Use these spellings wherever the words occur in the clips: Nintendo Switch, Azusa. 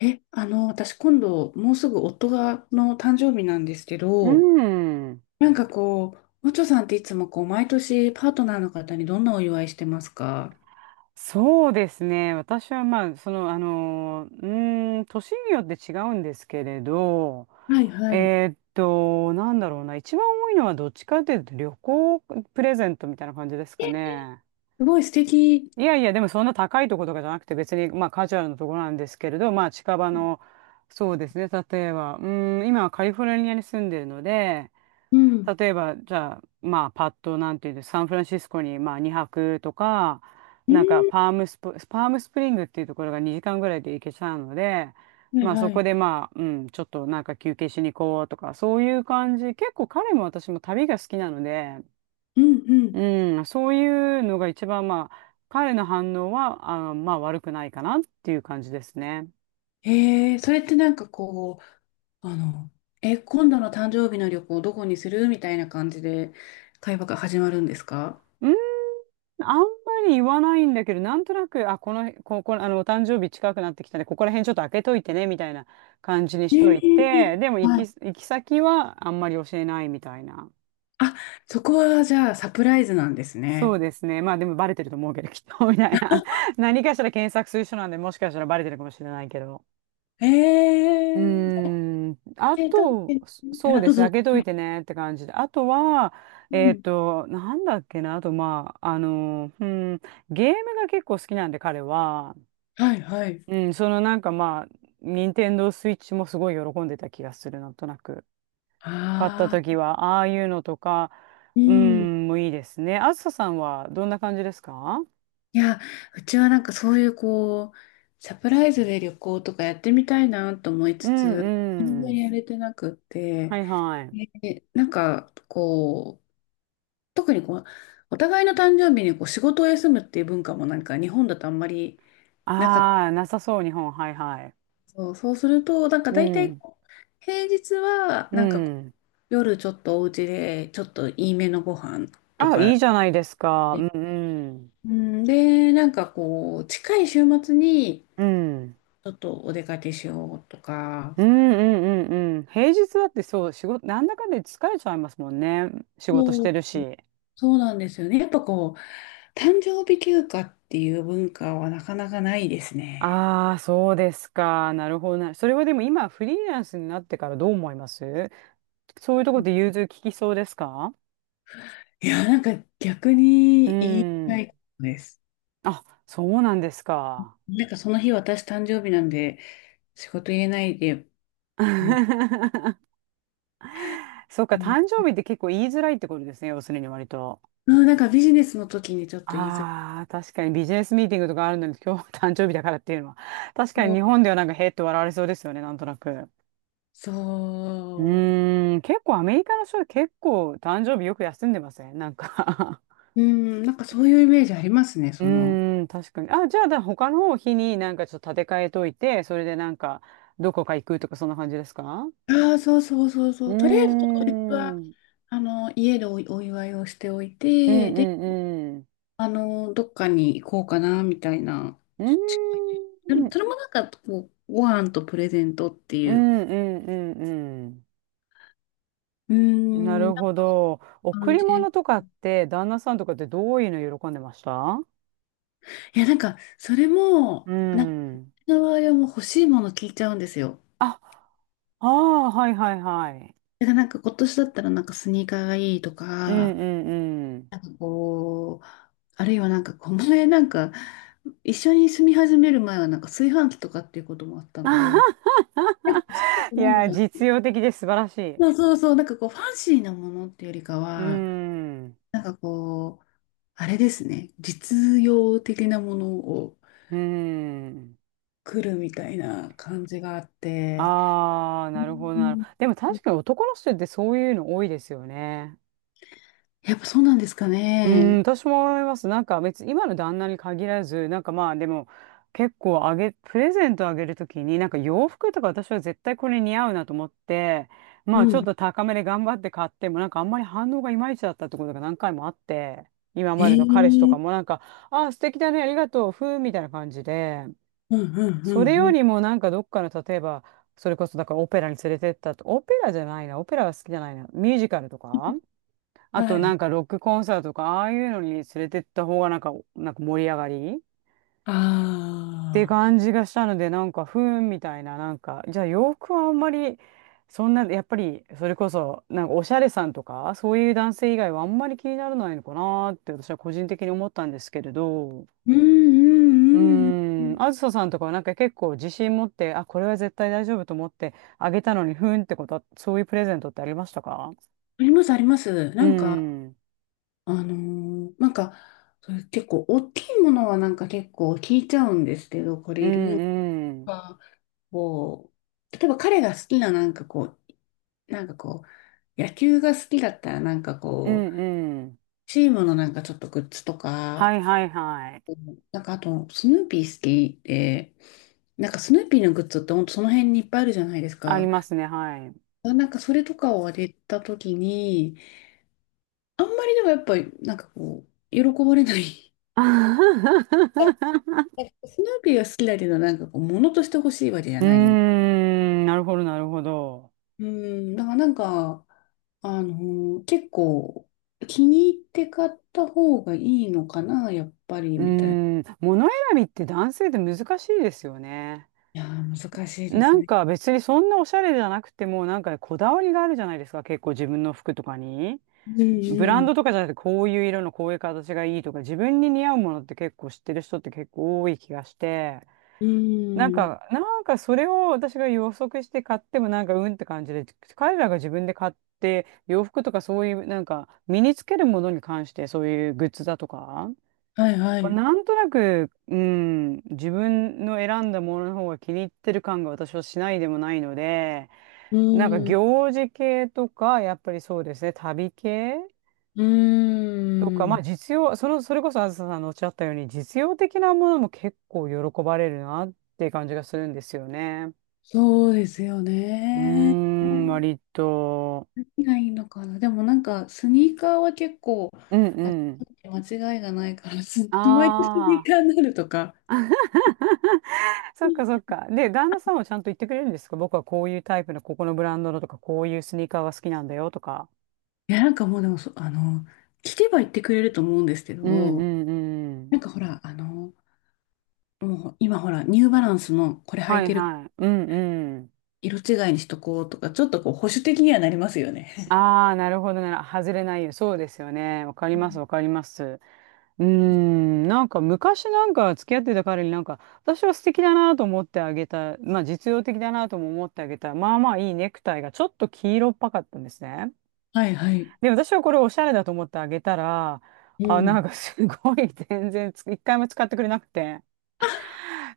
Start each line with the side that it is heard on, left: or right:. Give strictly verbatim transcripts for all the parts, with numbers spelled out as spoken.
left: え、あの、私今度、もうすぐ夫が、の誕生日なんですけ
right: う
left: ど、
right: ん。
left: なんかこう、おちょさんっていつもこう、毎年パートナーの方にどんなお祝いしてますか？
right: そうですね。私はまあ、その、あの、うーん、年によって違うんですけれど、
left: はいはい。
right: えーっと、なんだろうな。一番多いのはどっちかというと旅行プレゼントみたいな感じです
left: え、
right: かね。
left: すごい素敵。
right: いやいや、でもそんな高いところとかじゃなくて別に、まあカジュアルなところなんですけれど、まあ近場の、そうですね。例えば、うーん、今はカリフォルニアに住んでるので、
left: うん。
right: 例えば、じゃあ、まあ、パッと、なんていうんです、サンフランシスコに、まあ、にはくとか、
left: うん、
right: なんか、パームスプ、パームスプリングっていうところがにじかんぐらいで行けちゃうので、
left: はい
right: まあ、そ
left: は
right: こ
left: い。
right: で、まあ、うん、ちょっとなんか休憩しに行こうとか、そういう感じ。結構彼も私も旅が好きなので、
left: うんうん。
right: うん、そういうのが一番、まあ、彼の反応は、あの、まあ、悪くないかなっていう感じですね。
left: えー、それってなんかこう、あの、え、今度の誕生日の旅行どこにするみたいな感じで会話が始まるんですか？
right: うん、あんまり言わないんだけど、なんとなく、あ、この、こ、こ、あの、お誕生日近くなってきたねここら辺ちょっと開けといてね、みたいな感じにし
left: え
right: といて、
left: ー、
right: でも行
left: は
right: き、
left: い。
right: 行き先はあんまり教えないみたいな。
left: あ、そこはじゃあサプライズなんです
right: そう
left: ね。
right: ですね。まあでもバレてると思うけど、きっと、みたいな。何かしら検索する人なんで、もしかしたらバレてるかもしれないけど。
left: え
right: う
left: えー。
right: ーん。あ
left: 生体
right: と、
left: 検
right: そそ
left: 査、
right: う
left: あ、
right: で
left: どう
right: すね。
left: ぞ。
right: 開けといてねって感じで。あとは、
left: う
right: えっ
left: ん。
right: と、なんだっけな。あと、まあ、あの、うん、ゲームが結構好きなんで、彼は。
left: はい、はい。
right: うん、そのなんかまあ、任天堂スイッチもすごい喜んでた気がする、なんとなく。買った
left: ああ、
right: 時は、ああいうのとか、
left: う
right: う
left: ん。い
right: ん、もういいですね。あずささんはどんな感じですか？
left: や、うちはなんかそういうこう、サプライズで旅行とかやってみたいなと思い
right: う
left: つつ、全
right: んう
left: 然
right: ん。
left: やれてなくって、
right: はいはい。
left: で、なんかこう、特にこう、お互いの誕生日にこう仕事を休むっていう文化もなんか日本だとあんまりなかった。
right: ああ、なさそう、日本。はいはい。
left: そう、そうすると、なんか
right: う
left: 大体
right: ん。
left: こう、平日は
right: う
left: なんかこ
right: ん。
left: 夜ちょっとお家で、ちょっといいめのご飯と
right: あ、
left: か
right: いいじゃないですか。う
left: で、
right: んうん。
left: うん、で、なんかこう、近い週末に、
right: うん。
left: ちょっとお出かけしようとか、
right: うんうんうんうん。平日だってそう、仕事、なんだかんだ言って疲れちゃいますもんね。仕事し
left: そ
right: て
left: う、
right: るし。
left: そうなんですよね。やっぱこう、誕生日休暇っていう文化はなかなかないですね。
right: ああ、そうですか。なるほどな。それはでも今、フリーランスになってからどう思います？そういうところで融通聞きそうですか？
left: いや、なんか逆
right: う
left: に言い
right: ー
left: た
right: ん。
left: いことです。
right: あ、そうなんですか。
left: なんかその日私誕生日なんで、仕事入れないで、もう、
right: そうか、
left: もう、
right: 誕生日って結構言いづらいってことですね。要するに割と。
left: うん、なんかビジネスの時にちょっと言いづらい。
right: ああ、確かにビジネスミーティングとかあるのに今日は誕生日だからっていうのは。確かに日本ではなんかへーって笑われそうですよね。なんとなく。う
left: そう。
right: ーん、結構アメリカの人は結構誕生日よく休んでません？なんか、
left: うん、なんかそういうイメージありますね、
right: う
left: その。
right: ーん、確かに。あ、じゃあ、だ他の方日になんかちょっと立て替えといて、それでなんか、どこか行くとか、そんな感じですか？
left: ああ、そうそうそう
right: う
left: そ
right: ー
left: う。とりあえず当日
right: ん。う
left: は、
right: ん
left: あの、家でお、お祝いをしておい
right: う
left: て、
right: ん
left: で、
right: うん。
left: あの、どっかに行こうかな、みたいな。
right: うー
left: 近い、でも、
right: ん。
left: それもなんか、こう、ご飯とプレゼントって
right: う
left: いう、
right: んうんうん
left: うー
right: うん。な
left: ん、なん
right: るほ
left: か
right: ど。贈
left: 感
right: り
left: じ。
right: 物とかって、旦那さんとかってどういうの喜んでました？
left: いや、なんか、それも、
right: う
left: なんか、
right: ん。
left: うの場合はもう欲しいもの聞いちゃうんですよ。
right: あ、ああ、はいはいはい。
left: だからなんか、今年だったらなんかスニーカーがいいと
right: う
left: か、
right: んうんうん。
left: こう、あるいはなんか、この前なんか、一緒に住み始める前はなんか炊飯器とかっていうこともあったの で、なんかちっちゃく
right: い
left: なんで
right: や
left: し
right: ー、
left: ょうね。
right: 実用的で素晴らしい。う
left: そうそうそう、なんかこう、ファンシーなものっていうよりか
right: ー
left: は、
right: ん。
left: なんかこう、あれですね、実用的なものを
right: うーん。
left: 来るみたいな感じがあって、
right: ああ、
left: う
right: なるほどなるほ
left: ん、
right: ど。でも確かに男の人ってそういうの多いですよね。
left: やっぱそうなんですか
right: うーん、
left: ね。
right: 私も思います。なんか別に今の旦那に限らず、なんかまあでも結構あげ、プレゼントあげるときに、なんか洋服とか私は絶対これ似合うなと思って、ま
left: う
right: あちょっ
left: ん。
right: と高めで頑張って買っても、なんかあんまり反応がいまいちだったってことが何回もあって、今までの彼氏と
left: え
right: か
left: え、
right: もなんか、ああ、素敵だね、ありがとう、ふーみたいな感じで。
left: うんうんう
right: それ
left: んう
right: よ
left: ん。
right: りもなんかどっかの例えばそれこそだからオペラに連れてったと、オペラじゃないな、オペラは好きじゃないな、ミュージカルとかあと
left: はい。あ
right: なんかロックコンサートとかああいうのに連れてった方がなんか、なんか盛り上がりって
left: あ。
right: 感じがしたのでなんかふーんみたいな、なんかじゃあ洋服はあんまりそんなやっぱりそれこそなんかおしゃれさんとかそういう男性以外はあんまり気にならないのかなーって私は個人的に思ったんですけれど。
left: うんう
right: うー
left: んうんうん。
right: ん、あずささんとかはなんか結構自信持って、あ、これは絶対大丈夫と思ってあげたのに、ふーんってことは、そういうプレゼントってありましたか？
left: あります、あります。
right: う
left: なんか、
right: ん、うん、
left: あのーなんか、そういう結構大きいものはなんか結構聞いちゃうんですけど、これ
right: う
left: いる
right: ん、
left: か、こう、例えば彼が好きななんかこう、なんかこう、野球が好きだったらなんか
right: う
left: こう、
right: ん、うん。
left: チームのなんかちょっとグッズとか、
right: はいはいはい。
left: なんかあと、スヌーピー好きで、なんかスヌーピーのグッズってほんとその辺にいっぱいあるじゃないです
right: あり
left: か。
right: ますね、はい。
left: なんかそれとかをあげたときに、あんまりでもやっぱり、なんかこう、喜ばれない。え、 スヌーピーが好きだけど、なんかこう、物として欲しいわけじゃ
right: うー
left: ない。
right: ん、なるほど、なるほど。
left: うん、だからなんか、あのー結構、気に入って買った方がいいのかな、やっぱり、
right: うー
left: みたいな。い
right: ん、物選びって男性って難しいですよね。
left: やー、難しいで
right: な
left: す
right: ん
left: ね。
right: か別にそんなおしゃれじゃなくても、なんかね、こだわりがあるじゃないですか、結構自分の服とかに。
left: う
right: ブラン
left: ん
right: ドとかじゃなくて、こういう色のこういう形がいいとか、自分に似合うものって結構知ってる人って結構多い気がして、
left: うん。
right: なん
left: うん。
right: か、なんかそれを私が予測して買ってもなんかうんって感じで、彼らが自分で買って、洋服とかそういう、なんか身につけるものに関してそういうグッズだとか、
left: はいはい。
right: なんとなく、うん、自分の選んだものの方が気に入ってる感が私はしないでもないので、
left: う
right: なんか
left: ん。
right: 行事系とか、やっぱりそうですね、旅系
left: う
right: とか、ま
left: ん。
right: あ実用、その、それこそあずささんのおっしゃったように、実用的なものも結構喜ばれるなっていう感じがするんですよね。
left: そうですよ
right: うー
left: ね。
right: ん、割と。
left: 何がいいのかな。でもなんか、スニーカーは結構、
right: うん
left: あ、
right: うん。
left: 間違いがないから、すホワイ回スニー
right: あ
left: カーになるとか。
right: あ、そっかそっか。で、旦那さんはちゃんと言ってくれるんですか？僕はこういうタイプの、ここのブランドのとか、こういうスニーカーが好きなんだよとか。
left: いや、なんかもうでもそ、あの、聞けば言ってくれると思うんですけ
right: うんう
left: ど、
right: んうん。
left: なんかほら、あの、もう今ほら、ニューバランスのこれ履
right: は
left: い
right: い
left: てる
right: はい。うんうん。
left: 色違いにしとこうとか、ちょっとこう保守的にはなりますよね。
right: ああ、なるほどな。外れないよ。そうですよね。わかり
left: う
right: ます、
left: ん、
right: わかります。うーん。なんか昔なんか付き合ってた彼になんか、私は素敵だなと思ってあげた。まあ実用的だなとも思ってあげた。まあまあいいネクタイがちょっと黄色っぽかったんですね。
left: はいはい。
right: で、私はこれおしゃれだと思ってあげたら、
left: う
right: あ、なん
left: ん。
right: かすごい全然つ一回も使ってくれなくて。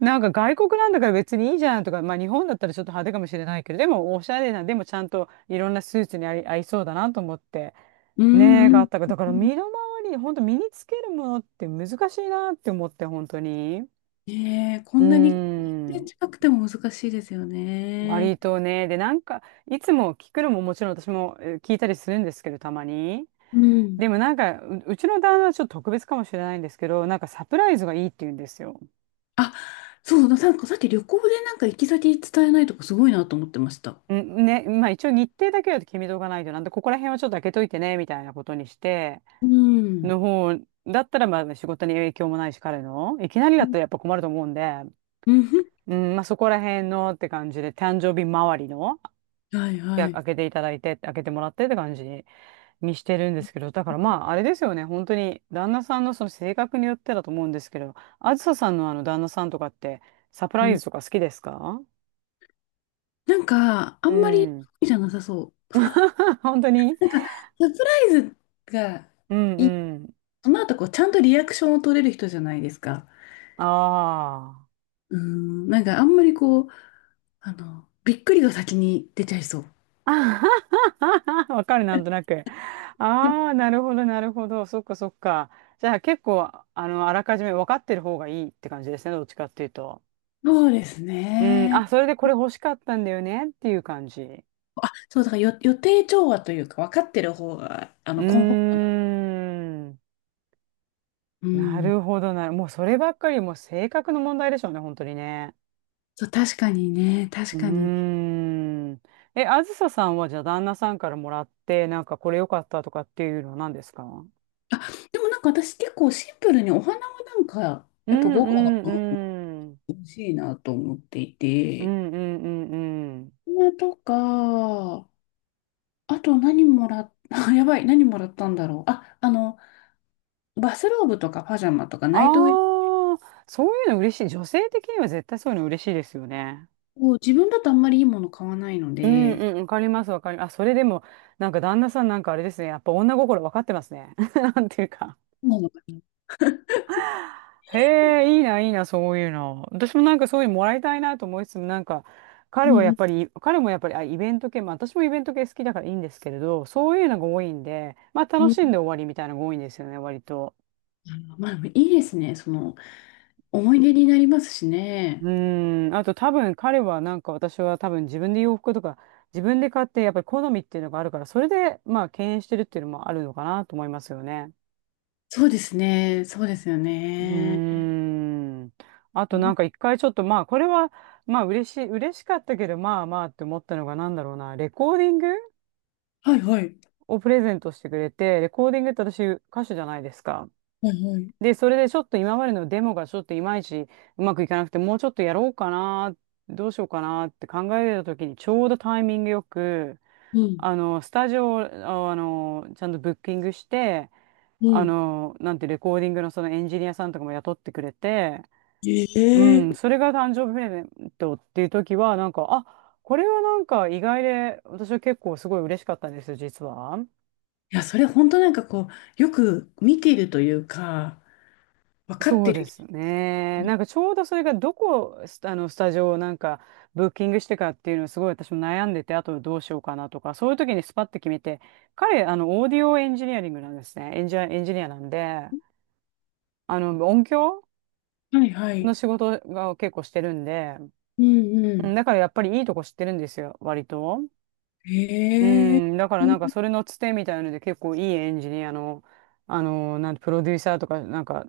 right: なんか外国なんだから別にいいじゃんとか、まあ日本だったらちょっと派手かもしれないけど、でもおしゃれな、でもちゃんといろんなスーツに合い、合いそうだなと思って、
left: う
right: ねえ、
left: んう
right: があっ
left: ん
right: たから、だか
left: う
right: ら
left: ん。
right: 身の回り、本当身につけるものって難しいなって思って、本当に。
left: ねえ、こ
right: うー
left: んなに
right: ん。
left: 近くても難しいですよね。
right: 割とね、で、なんか、いつも聞くのももちろん私もえー聞いたりするんですけど、たまに。
left: うん。
right: でもなんか、う、うちの旦那はちょっと特別かもしれないんですけど、なんかサプライズがいいって言うんですよ。
left: あ、そう、なんかさっき旅行でなんか行き先伝えないとかすごいなと思ってました。
right: んね、まあ一応日程だけは決めとかないとなんで、ここら辺はちょっと開けといてね、みたいなことにして、
left: うん。
right: の方、だったらまあ仕事に影響もないし、彼の、いきなりだ
left: う
right: っ
left: ん
right: たらやっぱ困ると思うんで、
left: うんふん、
right: うん、まあそこら辺のって感じで、誕生日周りの、
left: はい
right: い
left: は
right: や
left: い。
right: 開けていただいて、開けてもらってって感じにしてるんですけど、だからまああれですよね。本当に旦那さんのその性格によってだと思うんですけど、あずささんのあの旦那さんとかって、サプラ
left: う
right: イ
left: ん。
right: ズとか好きですか？
left: なんか、あ
right: う
left: んまり好
right: ん。
left: きじゃなさそう。
right: 本当に。
left: なんか、サプライズが
right: うん
left: いい、
right: うん。
left: その後こう、ちゃんとリアクションを取れる人じゃないですか。
right: ああ。
left: うん。なんか、あんまりこう、あの、びっくりが先に出ちゃいそう。
right: わかる、なんとなく。ああ、なるほど、なるほど。そっか、そっか。じゃあ結構、あの、あらかじめ分かってる方がいいって感じですね。どっちかっていうと。
left: そうです
right: うん。
left: ね。
right: あ、それでこれ欲しかったんだよねっていう感じ。う
left: そう、だからよ予定調和というか、分かってる方が、あ
right: ー
left: の、コンフォート。
right: ん。
left: う
right: な
left: ん。
right: るほどなる。もうそればっかり、もう性格の問題でしょうね、本当にね。
left: そう、確かにね、
right: う
left: 確かに。
right: ーん。え、あずささんはじゃあ旦那さんからもらって、なんかこれ良かったとかっていうのは何ですか？
left: あ、でもなんか私結構シンプルにお花はなんか、
right: う
left: やっぱ
right: ん
left: 豪
right: う
left: 華なのが
right: んうん。
left: 欲しいなと思ってい
right: う
left: て、
right: んうんうんうん。
left: お花とか、あと何もらっ、あ、やばい、何もらったんだろう。あ、あの、バスローブとかパジャマとかナイトウェア
right: ああ、そういうの嬉しい。女性的には絶対そういうの嬉しいですよね。
left: を自分だとあんまりいいもの買わないの
right: うん
left: で、
right: うん、わかります、わかります。あ、それでも、なんか旦那さんなんかあれですね。やっぱ女心わかってますね。なんていうか。
left: そうなのかな。
right: へえ、いいな、いいな、そういうの。私もなんかそういうのもらいたいなと思いつつも、なんか、彼
left: う
right: はやっ
left: ん
right: ぱり、彼もやっぱり、あ、イベント系、まあ私もイベント系好きだからいいんですけれど、そういうのが多いんで、まあ
left: う
right: 楽
left: ん
right: し
left: う
right: ん
left: ん。
right: で終わりみたいなのが多いんですよね、割と。
left: あのまあ、いいですね。その、思い出になりますし
right: う
left: ね。
right: ーん、あと多分彼はなんか私は多分自分で洋服とか自分で買ってやっぱり好みっていうのがあるからそれでまあ敬遠してるっていうのもあるのかなと思いますよね。
left: そうですね。そうですよ
right: う
left: ね。
right: ーん。あとなんか一回ちょっとまあこれはまあ嬉しい、嬉しかったけどまあまあって思ったのがなんだろうな、レコーディング
left: はいはい。
right: をプレゼントしてくれて、レコーディングって私歌手じゃないですか。
left: はいはい。
right: で、それでちょっと今までのデモがちょっといまいちうまくいかなくて、もうちょっとやろうかな、どうしようかなって考えてた時に、ちょうどタイミングよく、
left: うん。
right: あの、スタジオを、ああの、ちゃんとブッキングして、
left: う
right: あ
left: ん。
right: の、なんてレコーディングのそのエンジニアさんとかも雇ってくれて、
left: え
right: う
left: え、
right: ん、それが誕生日プレゼントっていう時は、なんか、あ、これはなんか意外で、私は結構すごい嬉しかったんですよ、実は。
left: いや、それ本当なんかこう、よく見ているというか、分かっ
right: そ
left: て
right: うで
left: る。
right: すね。なんかちょうどそれがどこ、スタあの、スタジオをなんかブッキングしてかっていうのをすごい私も悩んでて、あとどうしようかなとか、そういう時にスパッて決めて、彼、あの、オーディオエンジニアリングなんですね。エンジニア、エンジニアなんで、あの、音響
left: はいは
right: の
left: い。
right: 仕事が結構してるんで、
left: うんう
right: うん、
left: ん。
right: だからやっぱりいいとこ知ってるんですよ、割と。う
left: ええ、
right: ん、だから
left: う
right: なんか
left: ん
right: それのつてみたいので結構いいエンジニアの、あの、なんて、プロデューサーとか、なんか、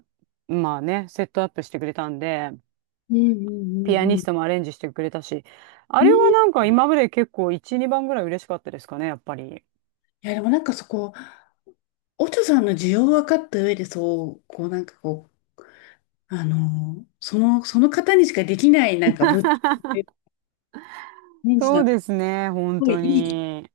right: まあね、セットアップしてくれたんで、
left: うんう
right: ピア
left: んう
right: ニス
left: ん。
right: トもアレンジしてくれたし、あ
left: う
right: れは
left: ん。
right: なんか今まで結構いち、にばんぐらい嬉しかったですかね、やっぱり。
left: いや、でもなんかそこ、おちょさんの需要を分かった上で、そう、こうなんかこう、あのーその、その方にしかできないなんか物件ってレンジ
right: そ
left: な
right: う
left: んか、
right: で
left: す
right: すね、本
left: ごい
right: 当
left: いい
right: に。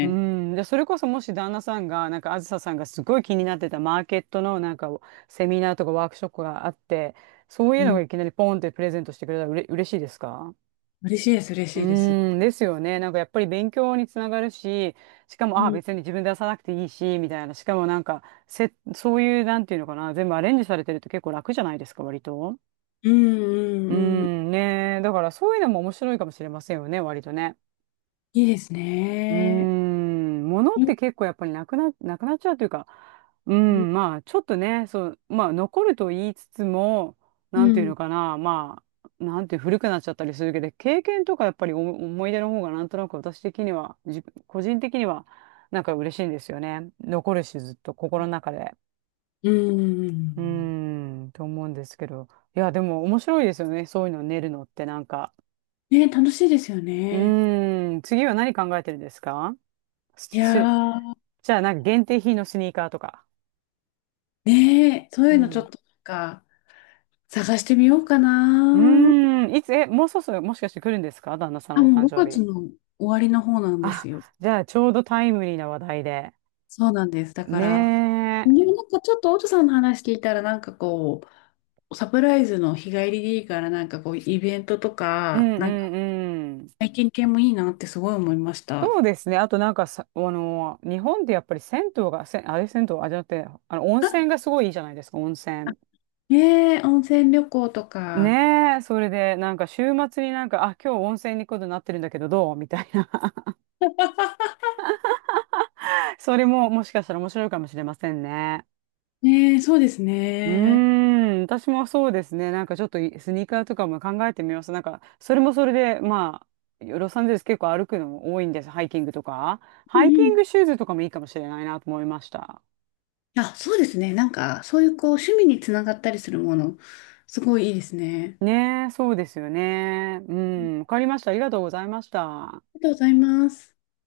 right: うん、で、それこそもし旦那さんが、なんかあずささんがすごい気になってたマーケットのなんかセミナーとかワークショップがあって、そうい
left: う
right: うのが
left: ん。
right: いきなりポンってプレゼントしてくれたらうれ、嬉しいですか？
left: 嬉しいです、嬉
right: う
left: しいです。
right: ーん、ですよね。なんかやっぱり勉強につながるし、しかも、
left: う
right: ああ、
left: ん。
right: 別に自分で出さなくていいし、みたいな。しかもなんか、せ、そういう、なんていうのかな、全部アレンジされてると結構楽じゃないですか、割と。
left: うんう
right: うー
left: んうん。
right: ん、ねえ。だからそういうのも面白いかもしれませんよね、割とね。
left: いいです
right: うー
left: ね。
right: ん、物っ
left: う
right: て
left: ん。
right: 結構やっぱりなくな、なくなっちゃうというか、うん、まあ、ちょっとね、そう、まあ、残ると言いつつも、
left: う
right: なんていう
left: ん。
right: のかな、まあ、なんていう古くなっちゃったりするけど、経験とかやっぱりお思い出の方がなんとなく私的には、自分、個人的には、なんか嬉しいんですよね。残るし、ずっと心の中で。
left: うー
right: う
left: ん。
right: ーん、と思うんですけど。いや、でも面白いですよね、そういうの練るのってなんか。
left: ね、楽しいですよ
right: う
left: ね。
right: ーん、次は何考えてるんですか？す
left: いや
right: す
left: ー、
right: じゃあ、なんか限定品のスニーカーとか。
left: ね、そう
right: う
left: いうのちょ
right: ん。
left: っとなんか探してみようか
right: う
left: な。
right: ーん。いつ、え、もうそろそろもしかして来るんですか旦那さん
left: あ、
right: のお
left: も
right: 誕
left: う
right: 生
left: 5
right: 日。
left: 月の終わりの方なんです
right: あ、
left: よ。
right: じゃあ、ちょうどタイムリーな話題で。
left: そうなんです。だか
right: ね
left: ら、
right: え。
left: ね、なんかちょっとオトさんの話聞いたらなんかこう、サプライズの日帰りでいいからなんかこう、イベントと
right: うん
left: か、
right: う
left: なんか
right: んうん。
left: 体験系もいいなってすごい思いました。
right: そうですね。あとなんかさ、あの、日本ってやっぱり銭湯が、せ、あれ銭湯、あ、じゃなくて、あの、温泉がすごいいいじゃないですか、温泉。
left: ねえ、温泉旅行とか。
right: ねえ、それで、なんか週末になんか、あ、今日温泉に行くことになってるんだけど、どうみたいな。それももしかしたら面白いかもしれませんね。
left: ねえ、そうです
right: うー
left: ね。
right: ん、私もそうですね。なんかちょっといスニーカーとかも考えてみます。なんか、それもそれで、まあ、ロサンゼルス結構歩くの多いんです。ハイキングとか。
left: うん
right: ハイキ
left: う
right: ン
left: ん、
right: グシューズとかもいいかもしれないなと思いました。
left: あ、そうですね。なんか、そういうこう、趣味につながったりするもの、すごいいいですね。
right: ねえ、そうですよね。うん、わかりました。ありがとうございました。
left: ありがとうございます。